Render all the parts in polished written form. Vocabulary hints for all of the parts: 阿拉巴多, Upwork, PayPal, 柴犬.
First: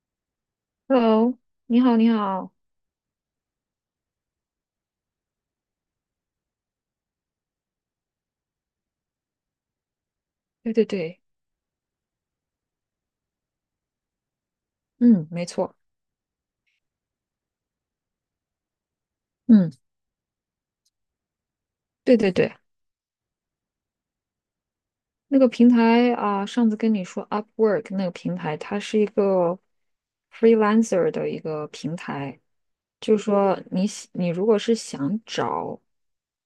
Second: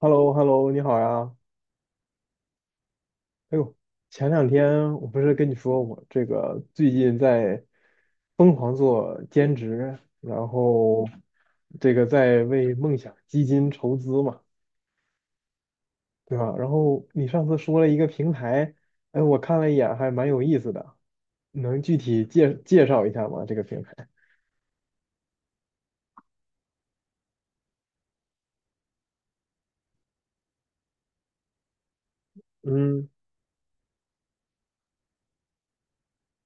h e l l o h e l l o 你好呀。Hello，你好，你好，哎呦，前两天我不是跟你说我这个最近在疯狂做兼职，然对对后对，这个在为梦想基金筹资嘛，嗯，没错，对吧？然后你上次说了一个平台，哎，我看了嗯，一眼，还蛮有意思的，能具对体对对，介介绍一下吗？这个平台？那个平台啊，上次跟你说 Upwork 那个平台，它是一个 freelancer 的一个平台，嗯就是说你如果是想找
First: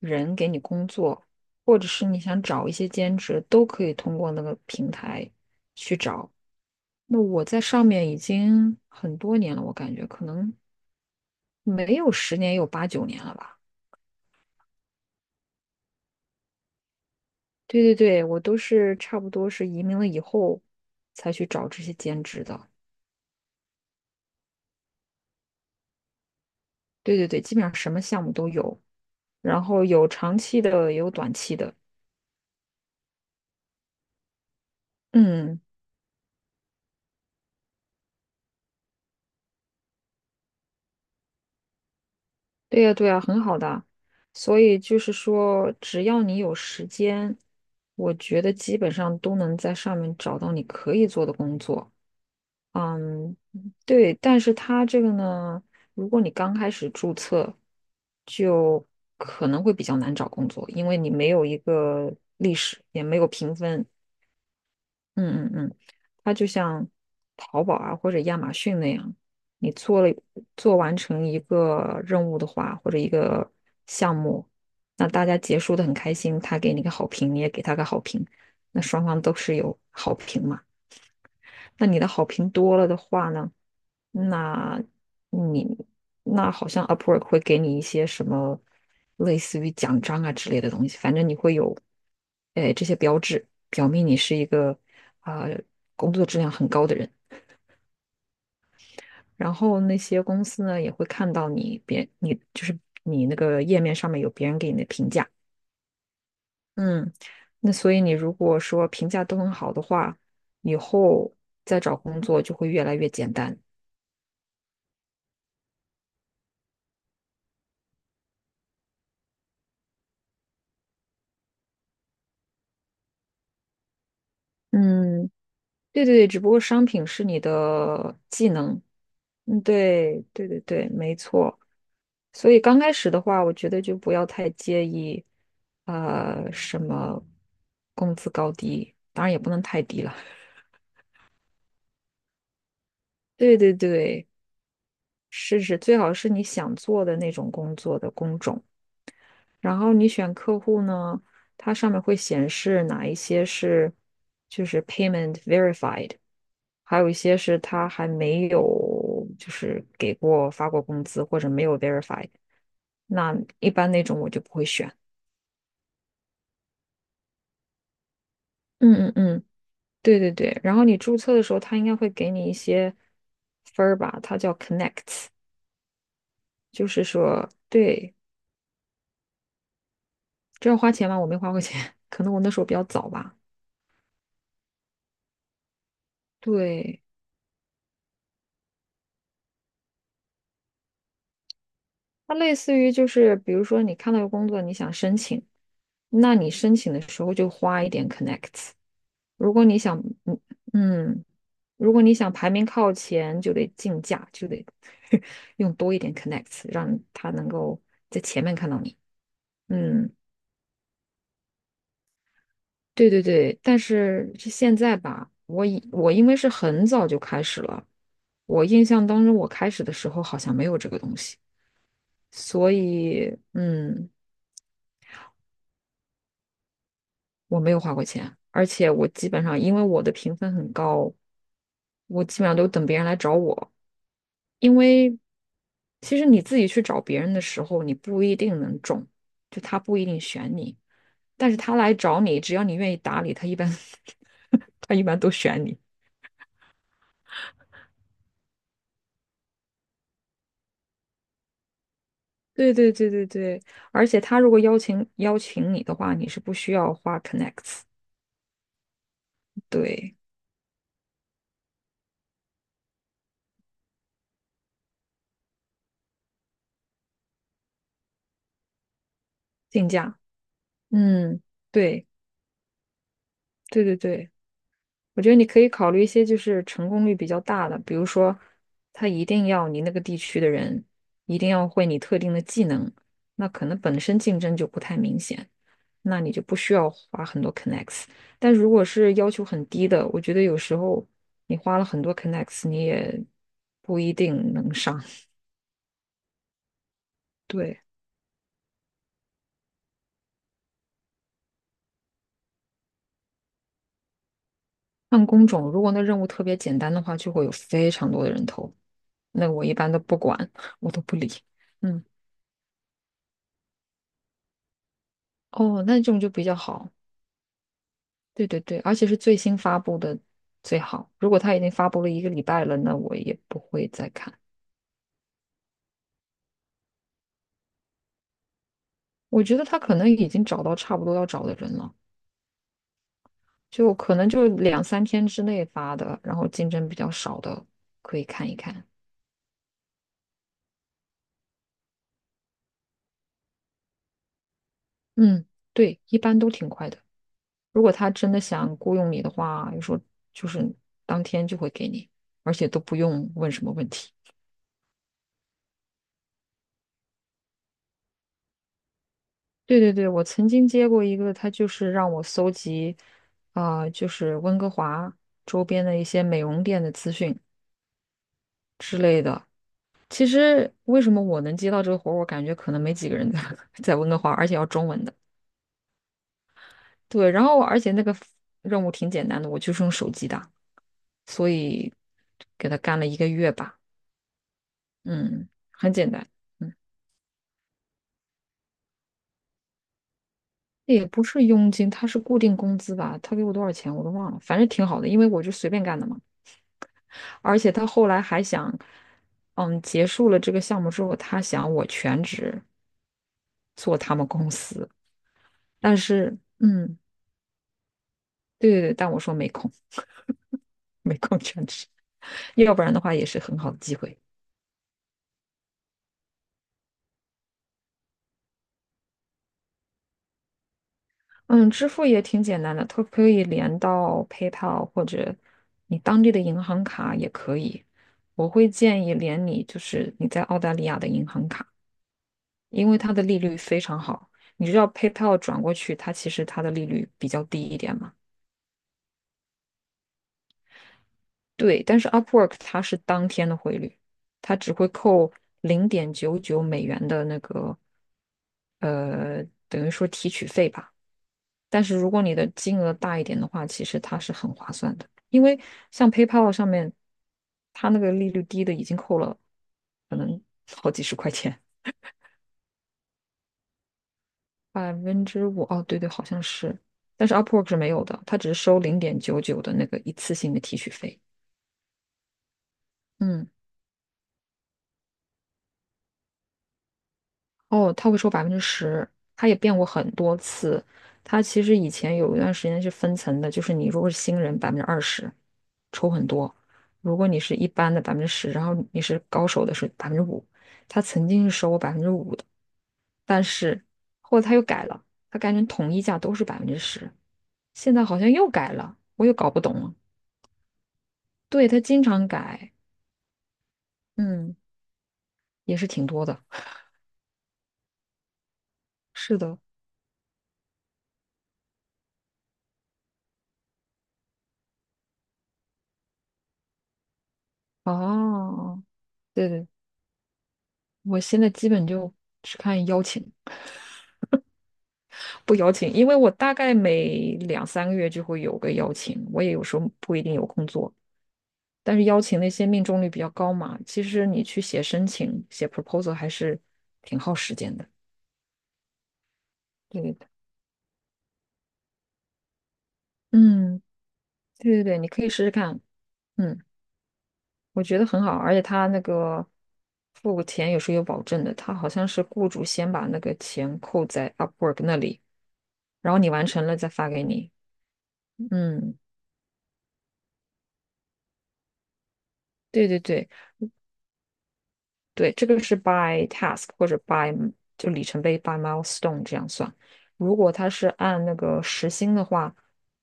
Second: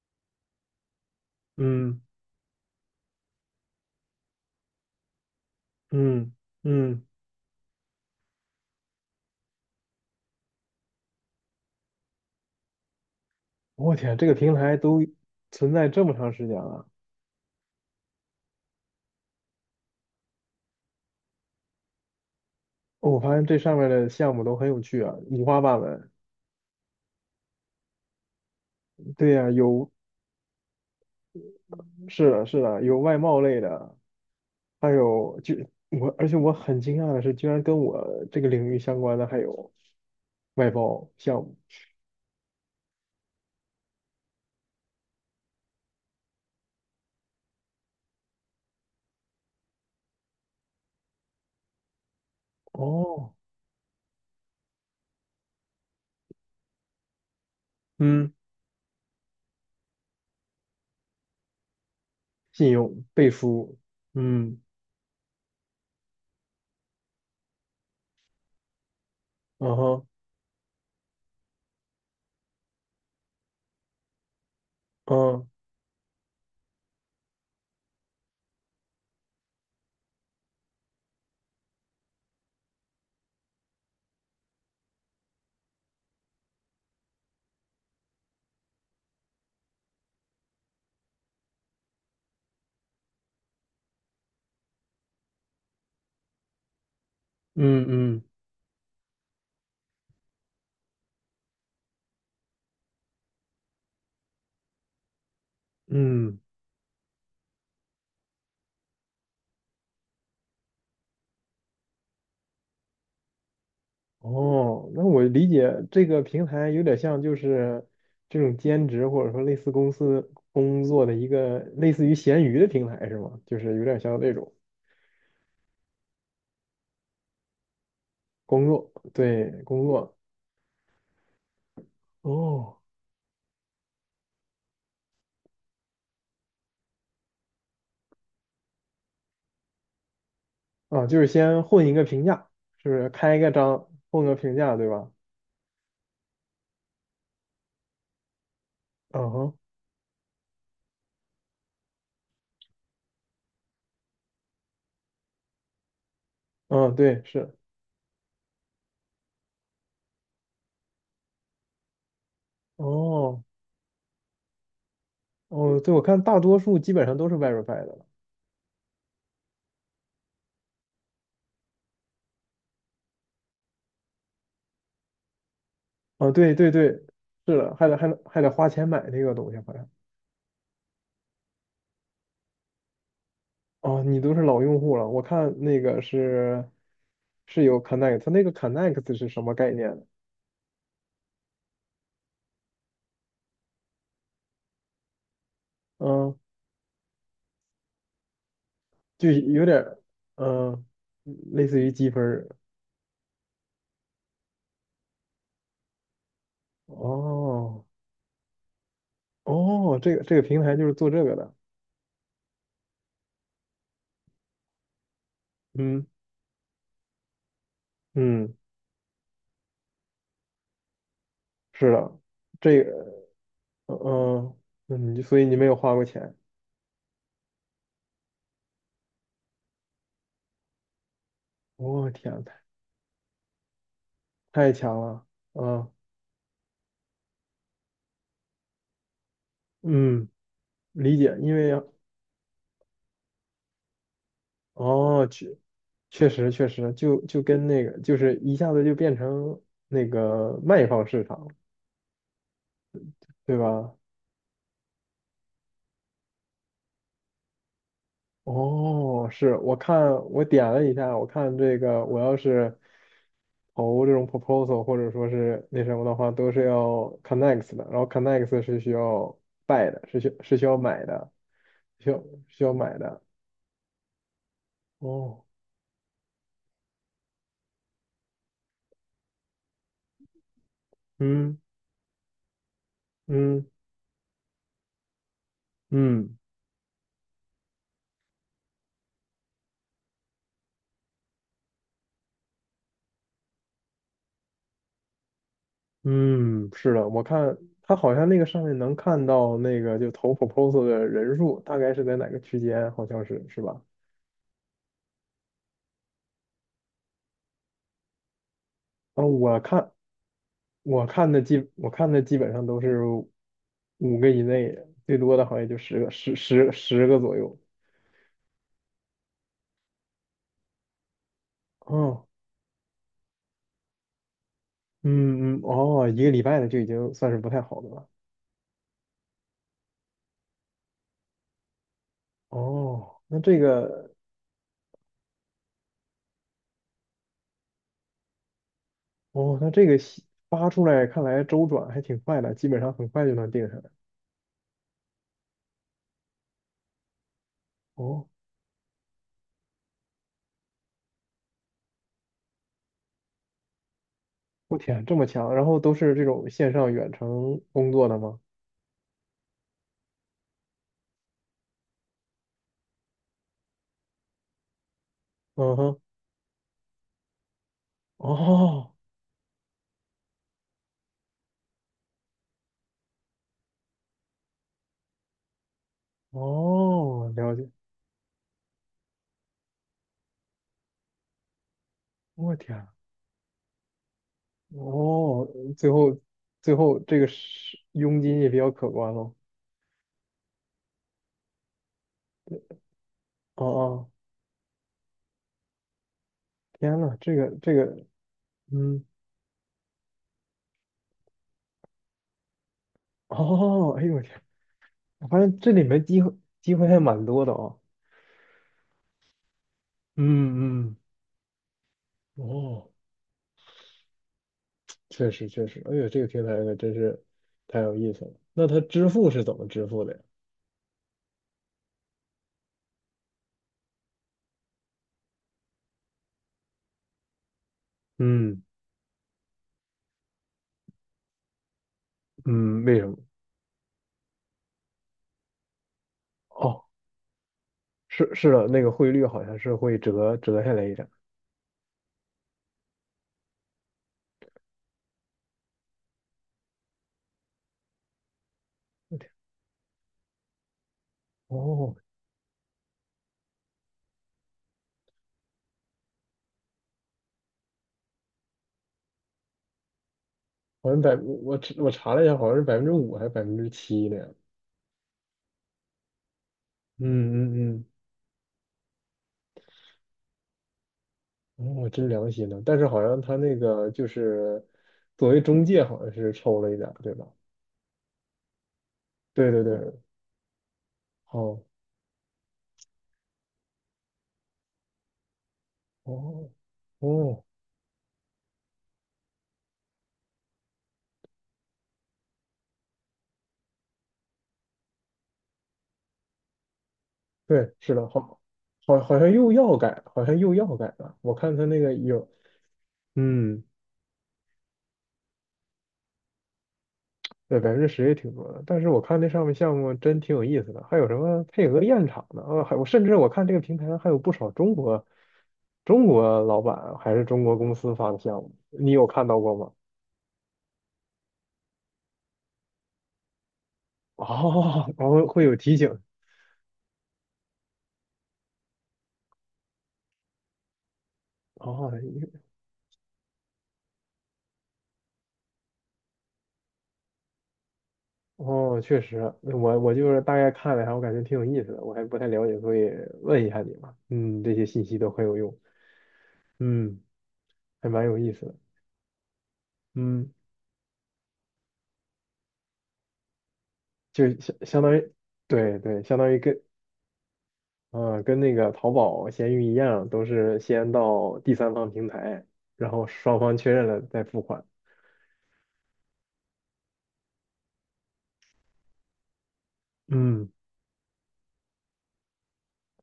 人给你工作，或者嗯是你想找一些兼职，都可以通过那个平台去找。嗯嗯，那我在上面已经很多年了，我感觉可能没有10年，有8、9年了吧。我天，这个平台都存在这么长时间了。对对对，我都是差不多是移民了以后才去找这些兼职的。哦我发现这上面的项目都很有趣啊，五花八门。对对对，基本上什么项目都有，对呀、然后有有长期的，也有短期的。是的，是的，有外贸类的，还有就嗯，我，而且我很惊讶的是，居然跟我这个领域相关的还有外包项目。对呀对呀，很好的。所以就是说，只要你有时间，我觉得基本上都能在上面找到你可以做的工作。哦，嗯，对，但是它这个呢，如果你刚开始注册，嗯，就可能会比较难找工作，因为你没有一个历信史，也用没有背评书，分。嗯，嗯嗯嗯，它就像淘宝啊或者亚马逊那样，你嗯做哼，了做完成一个任务的话，或者一个项目，那大家嗯结束的很开心，他给你个好评，你也给他个好评，那双方都是有好评嘛。那你的好评多了的话呢？那你那好像 Upwork 会给你一些什么类似于奖章啊之类的东西，反正你会有，哎，这些标志表明你是一个啊、工作质量很高的人。嗯嗯然后那些公司呢也会看到你别你就是你那个页面上面有别人给你的评价，嗯，嗯，那所以你如果说评价都很好的话，以后再找工作就会越来越简单。哦，那我理解这个平台有点像就是这种兼职或者说类似公司工作的一个类似于闲鱼的平台是吗？就是有点像那种嗯，对对对，只不过商品是你的技工能。作，对，嗯，工作。对对对对，没错。所以哦，刚开始的话，我觉得就不要太介意，什么工资高低，当然也不能太低了。啊，就是先混一个评价，是不是开 一个对对章混对，个评价，对吧？试试，最好是你想做的那种工作的工种。嗯哼，然后你选客户呢，它上面会显示哪一些是就是 payment verified，嗯，还有一对，些是，是他还没有就是发过工资或者没有 verify，那哦，一般那种我就不会选。哦，对，我看大多数基本上都是 Verify 的了。嗯嗯嗯，对对对。然后你注册的时候，他应该会给你一些分儿吧？它叫 connect，s 啊，对对就对，是说，是的，还得还对，得还得花钱买那个东西，好像。这要花钱吗？我没花过钱，可能我那时候比较早吧。哦，你都是老用户了，我看那个是对，是有 Connect,它那个 Connect 是什么概念呢？它类似于就是，比如说你看到个工作，你想申请，那嗯，你申请的时候就花一点 connect。s 就如有果点你想，儿，嗯嗯，嗯，类似于如果积你分想儿。排名靠前，就得竞价，就得 用多一点 connect，s 让他能够哦在前面看到你。哦，嗯，这个这个平台就是做这个的。对对对。但是是现在吧，我以嗯我因为是很早就开始了，嗯。我印象当中我开始的时候好像没有这个东西，是的，所这个，以嗯嗯，所以你没有花过钱，我没有花过钱，而且我基本上因为我的评分很高，我、我天基本呐，上都等别人来找我，太因强为了，嗯其实你自己去找别人的时候，你不一定能中，就他不一定嗯，选你，理解，但因是为他来找你，只要你愿意打理他，一般 他一般哦，都确选你。确实确实，就跟那个，就是一下子就变成那个卖方市场，对对对对对对，吧？而且他如果邀请你的话，你是不需要花 connects，哦，是我看对，我点了一下，我看这个我要是投这种 proposal 或者说是那什么的话，都是要 connect 的，然后 connect 是需要 定 buy 的，价，是需要买的，嗯，对需要需要买的。对对对。我觉得哦，你可以考虑一些就是成功率比较大的，比如说，他一定要你那个地区的人一定嗯要会你特定的技能，那可嗯能本身竞争就不太明显，那你嗯就不需要花很多 connects。但如果是要求很低的，我觉得有时候你花了很多 connects，你也不一定能上。嗯，是的，我看对，他好像那个上面能看到那个就投 proposal 的人数大概是在哪个区间，好像是是吧？按工种，如果那任务特别简单的话，就会有非常多的人头，啊，那我我一般看都不管，我都我不看理。的基我嗯，看的基本上都是五个以内的，最多的好像也就哦，那十这个种就十比较十好。十个左右。对对对，而且是最新发布的最好。如果他已经发布了一哦，个礼拜了，那我也不会再看。嗯嗯哦，一个礼拜的就已经算是不太好的了。我觉得他可能已经找到差不多要找的人了，哦，那这就个可能就两三天之内发的，然后竞争比较少的可以看一看。哦，那这个发出来看来周转还挺快的，基本上很快就能定下来。嗯，对，一般都挺快的。如果他哦，真的想雇佣你的话，有时候就是当天就会给你，而且都不用问什么问题。我天，这么强！然后都是这种线上远程工作的吗？对对对，我曾经接过一个，他就是让我搜集，就是温哥华周嗯边的哼，一些美容店的资讯哦之类的。其实为什么我能接到这个活儿，我感觉可能没几个人在 在温哥华，而且要中文的。哦，对，然了后解。而且那个任务挺简单的，我就是用手机打，所以我给他天，干了一个月吧。哦，嗯，最很简后单。嗯，最后这个是佣金也比较可观喽。也不是佣金，他是固定工资吧？他给我多哦少钱我哦，都忘了，反正挺好的，因为我就随便干的嘛。天呐，而且他后来还想，嗯，嗯，结束了这个项目之后，他想我全职哦，做哎呦他我们天，公司，我发现这里但面机会是，机会嗯，还蛮多的啊。对对对，但我说没空，嗯嗯，没空全职，要不哦，然的话也是很好的机会。确实确实，哎呦，这个平台可真是太有意思了。那它支付是怎么支付的呀？嗯，支付也挺简单的，它可以连到 PayPal 或者你当地的银行卡也可以。我嗯会建议连你就是你在澳大利亚的银行卡，嗯，因为为什它么？的利率非常好。你知道 PayPal 转过去，它其实它的哦，利率比较低一点嘛。是是的，那个汇率好像是会折下来一点。对，但是 Upwork 它是当天的汇率，它只会扣$0.99的那个等于说提取费吧。但哦，是如果你的金额大一点的话，其实它是很划算的，因为像 PayPal 上面，它那个利率低的已经扣了可能好好像几百，十块我钱，我查了一下，好像是百分之五还是百分之七呢。百分之五。哦，对对，好像是。但是 嗯 Upwork 是嗯没有的，它只是收零点九九的那个一次性的提取费。嗯，我真良心呢。但是好像他嗯。那个就是作为中介，好像是抽了一点儿对吧？哦，他会收百分之十，他对也对变过对，很多次。他哦其实以前有一段时间是分层的，就是你如果是新人20%，抽很多；哦如果你哦，是一般的百分之十，然后你是高手的是百分之五。他曾经是收我百分之五的，但是后来他又改了，他改成统一价都是百分之十，对，是现在的，好像好，又改了，好，好我像又搞又不懂要了。改，好像又要改了。我看他对，那他个经有，常改，嗯，嗯，也是挺多的。对，百分之十也挺多的。但是我看那是上面的，项目真挺有意思的，还有什么配合验厂的啊，还我甚至我看这个平台上还有不少中国老板还是中国公司发的项目，哦，你有看到对过对吗？我现在基本就只看邀请，哦，后会不有邀提请，醒，因为我大概每两三个月就会有个邀请，我也有时候不一定有空做，哦，但是邀请那些命中率比较高嘛，其实你去写申请、写 proposal 还是挺耗时间的。哦，确实，我我对就对是对大概看了一下，我感觉挺有意思的，我还不太了解，所以问一下你嗯，嘛，嗯，这些对信对息对，你都可很以有试试用，看，嗯，嗯，我还觉得蛮有很好，意思而的，且他那个嗯，付钱有时候有保证的，他好像是雇主先把那个钱扣就在 相相 Upwork 当那于，里，对对，然相后你当于完跟，成了再发给你，呃，跟那个淘嗯。宝、闲鱼一样，都是先到第三方平台，对然对后对，双方确认了再付款，对，这个是 by task 或者 by 就里程碑 by milestone 这样算。如嗯果他是按那个时薪的话，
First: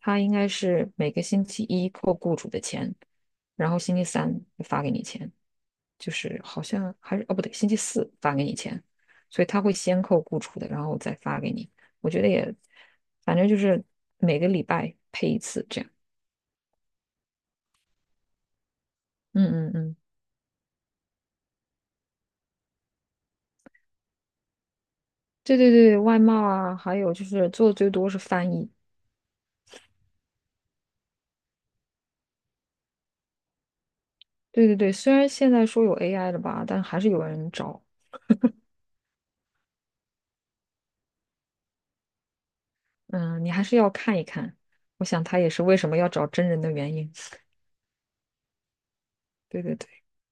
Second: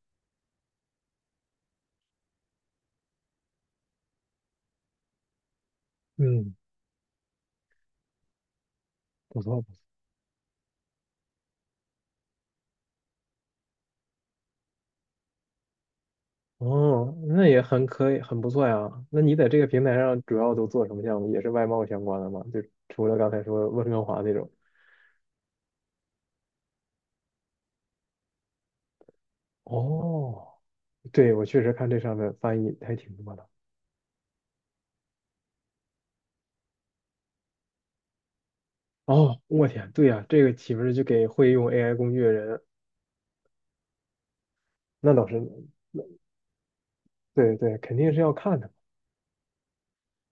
他应该是每个星期一扣雇主的钱，然后星期三发给你钱，就是嗯，好像还是哦不对，星期四发给你钱，所不以他错会先扣雇主的，然后再发给你。我觉得也，反正就是每个礼拜配一次这样。哦，那也很可以，很不错呀。那你在这个嗯嗯平台嗯，上主要都做什么项目？也是外贸相关的吗？就除了刚才说温哥华那种。对对对，外贸啊，还有就是做的最多是翻译。哦，对，我确实看这上面翻译还挺多的。对对对，虽然现在说有 AI 了吧，但还是有人找。哦，我天，对呀，这个岂不是就给会用 AI 工具的人？嗯，你还是要看一看。我那想倒是，他也是为什么要找真人的原因。对对，肯定是要看的。对对对，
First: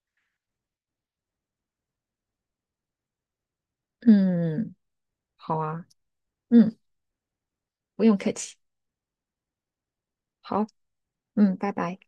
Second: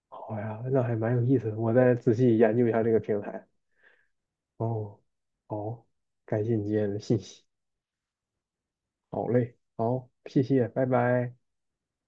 好呀，那还蛮有意思的，我再仔细研究一下这个平台。嗯，哦，好啊，好，感谢你今嗯，天的信息。不用客气。好嘞，好，谢好，谢，拜拜。嗯，拜拜。